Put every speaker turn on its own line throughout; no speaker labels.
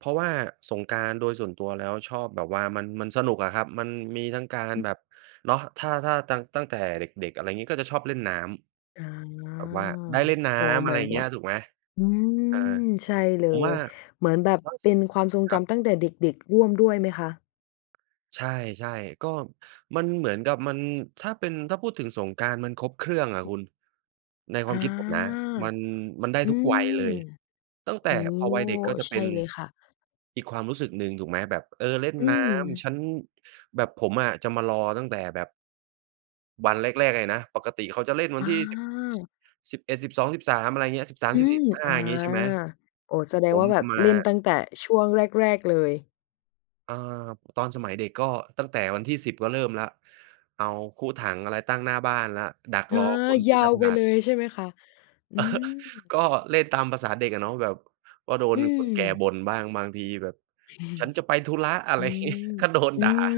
เพราะว่าสงกรานต์โดยส่วนตัวแล้ว ชอบแบบว่ามัน มันสนุกอะครับ มันมีทั้งการ
อือ
แบบ เนาะ ถ้า ถ้าตัง ตั้งแต่เด็ก ๆ อะไรอย่างงี้ ก็จะชอบเล่นน้
อา
ำ แบบว่าได้เล่นน้
โอ้
ำ
เ
อ
หม
ะไ
ื
ร
อน
อย่า
แ
ง
บ
เงี้
บ
ย ถูกไหม
อืม
อา
ใช่เล
ผมว่
ย
า
เหมือนแบ
ผ
บ
มว่า
เป
ส
็นความทรง
คร
จ
ับ
ำตั้งแต่เด็ก ๆ ร่วมด้วยไหมคะ?
ใช่ ๆ ก็มันเหมือนกับมัน ถ้าเป็น ถ้าพูดถึงสงกรานต์มันครบเครื่องอะ
อือ
คุณ ในค
อ
ว
า
ามคิดผมนะ มัน มันได้
อื
ทุกวัยเล
ม
ย ตั้งแ
โ
ต
อ
่
้
พอวัยเด็กก็จะ
ใช
เป็
่
น
เลยค่ะ
อีกความรู้สึกหนึ่ง ถูกไหม แบบ เออ เล่น
อื
น้
ม
ำ ฉัน แบบผมอะจะมารอตั้งแต่แบบ วันแรก ๆ เลยนะ ปกติเขาจะเล่นวั
อ
นที่ สิบ
า
สิบเอ็ด สิบสอง สิบสาม อะไรอย่างเงี้ย สิบสาม
อื
สิบ
ม
สี่ สิบห้
อ
า
า
อย่างงี้ ใช่ไหม
โอ้ แสด
ผ
งว
ม
่าแบ
จะ
บ
มา
เล่นตั้งแต่ช่วงแรก ๆ เลย
เอ่อ ตอนสมัยเด็ก ก็ตั้งแต่วันที่ 10 ก็เริ่มแล้ว เอาคุถัง อะไรตั้งหน้าบ้านละ ดัก
เออ
รอคนท
ย
ี่
า
จะ
ว
ผ
ไป
่า
เล
น
ย ใช่ไหมคะ? อืม
ก็เล่นตามภาษาเด็กอะเนาะ แบบว่าโด
อ
น
ื
คนแก่บ
ม
่นบ้าง บางทีแบบ "ฉันจะไปธุระ" อะไ
อ
ร
ื
งี้
ม
"ก็โดน
อื
ด่า
ม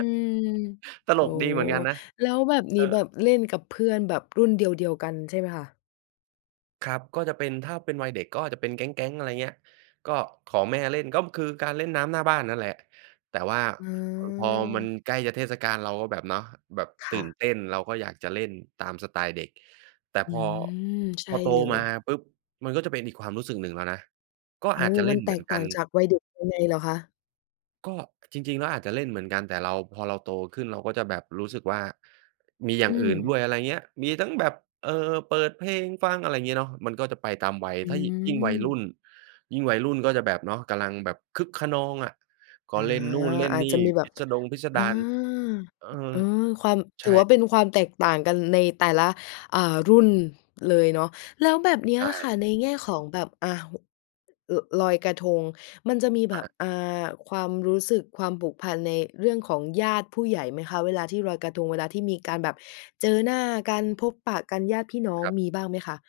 ต
โ
ล
อ้
กดีเหมือนกันนะ
แล้วแบบนี
เอ
้แบ
อ
บเล่นกับเพื่อนแบบรุ่นเดียว ๆ กันใช่ไหมคะ?
ครับ ก็จะเป็น ถ้าเป็นวัยเด็กก็จะเป็นแก๊ง ๆ อะไรอย่างเงี้ย ก็ขอแม่เล่น ก็คือการเล่นน้ำหน้าบ้านนั่นแหละ แต่ว่า อ พอมัน
เออ
ใกล้จะเทศกาล เราก็แบบเนาะ แบบ
ค
ตื
่
่น
ะ
เต้น เราก็อยากจะเล่นตามสไตล์เด็ก แต่
อื
พอ
ม ใช
พ
่
อโต
เล
มา
ย
ปุ๊บ มันก็จะเป็นอีกความรู้สึกหนึ่งแล้วนะ ก็
โอ้
อา
โ
จ
ฮ
จะเล
ม
่
ัน
น
แ
เ
ต
หมือ
ก
น
ต
ก
่
ั
า
น
งจากวัยเด็กยังไงเหรอคะ?
ก็จริง ๆ แล้วอาจจะเล่นเหมือนกัน แต่เรา พอเราโตขึ้น เราก็จะแบบรู้สึกว่า มีอย่
อ
าง
ื
อื่
ม
นด้วย อะไรเงี้ย มีทั้งแบบ เอ่อ เปิดเพลงฟัง อะไรอย่างเงี้ยเนาะ มันก็จะไปตามวัย
อื
ถ้ายิ่ ยิ่งวัยรุ่
ม
น ยิ่งวัยรุ่นก็จะแบบเนาะ กำลังแบบคึกคะนองอะ ก็
อา
เล่นนู่นเล่น
อา
น
จ
ี่
จะมีแบ
พิ
บ
สดง พิส
อ
ดา
า
ร
อ
เออ
เออ ความ
ใ
ถ
ช
ื
่
อว่าเป็นความแตกต่างกันในแต่ละ อ่า รุ่นเลยเนาะ แล้วแบบนี
ใ
้
ช
อะค่
่
ะ ในแง่ของแบบ อ่า ห ล ลอยกระทงมันจะมีแบ
ค
บ
รับ
อ่า ความรู้สึก ความผูกพัน ในเรื่องของญาติผู้ใหญ่ไหมคะ เวลาที่ลอยกระทง เวลาที่มีการแบบเจอหน้ากัน พบปะกันญาติพี่น้อง
ครับ
มีบ้างไหมคะ?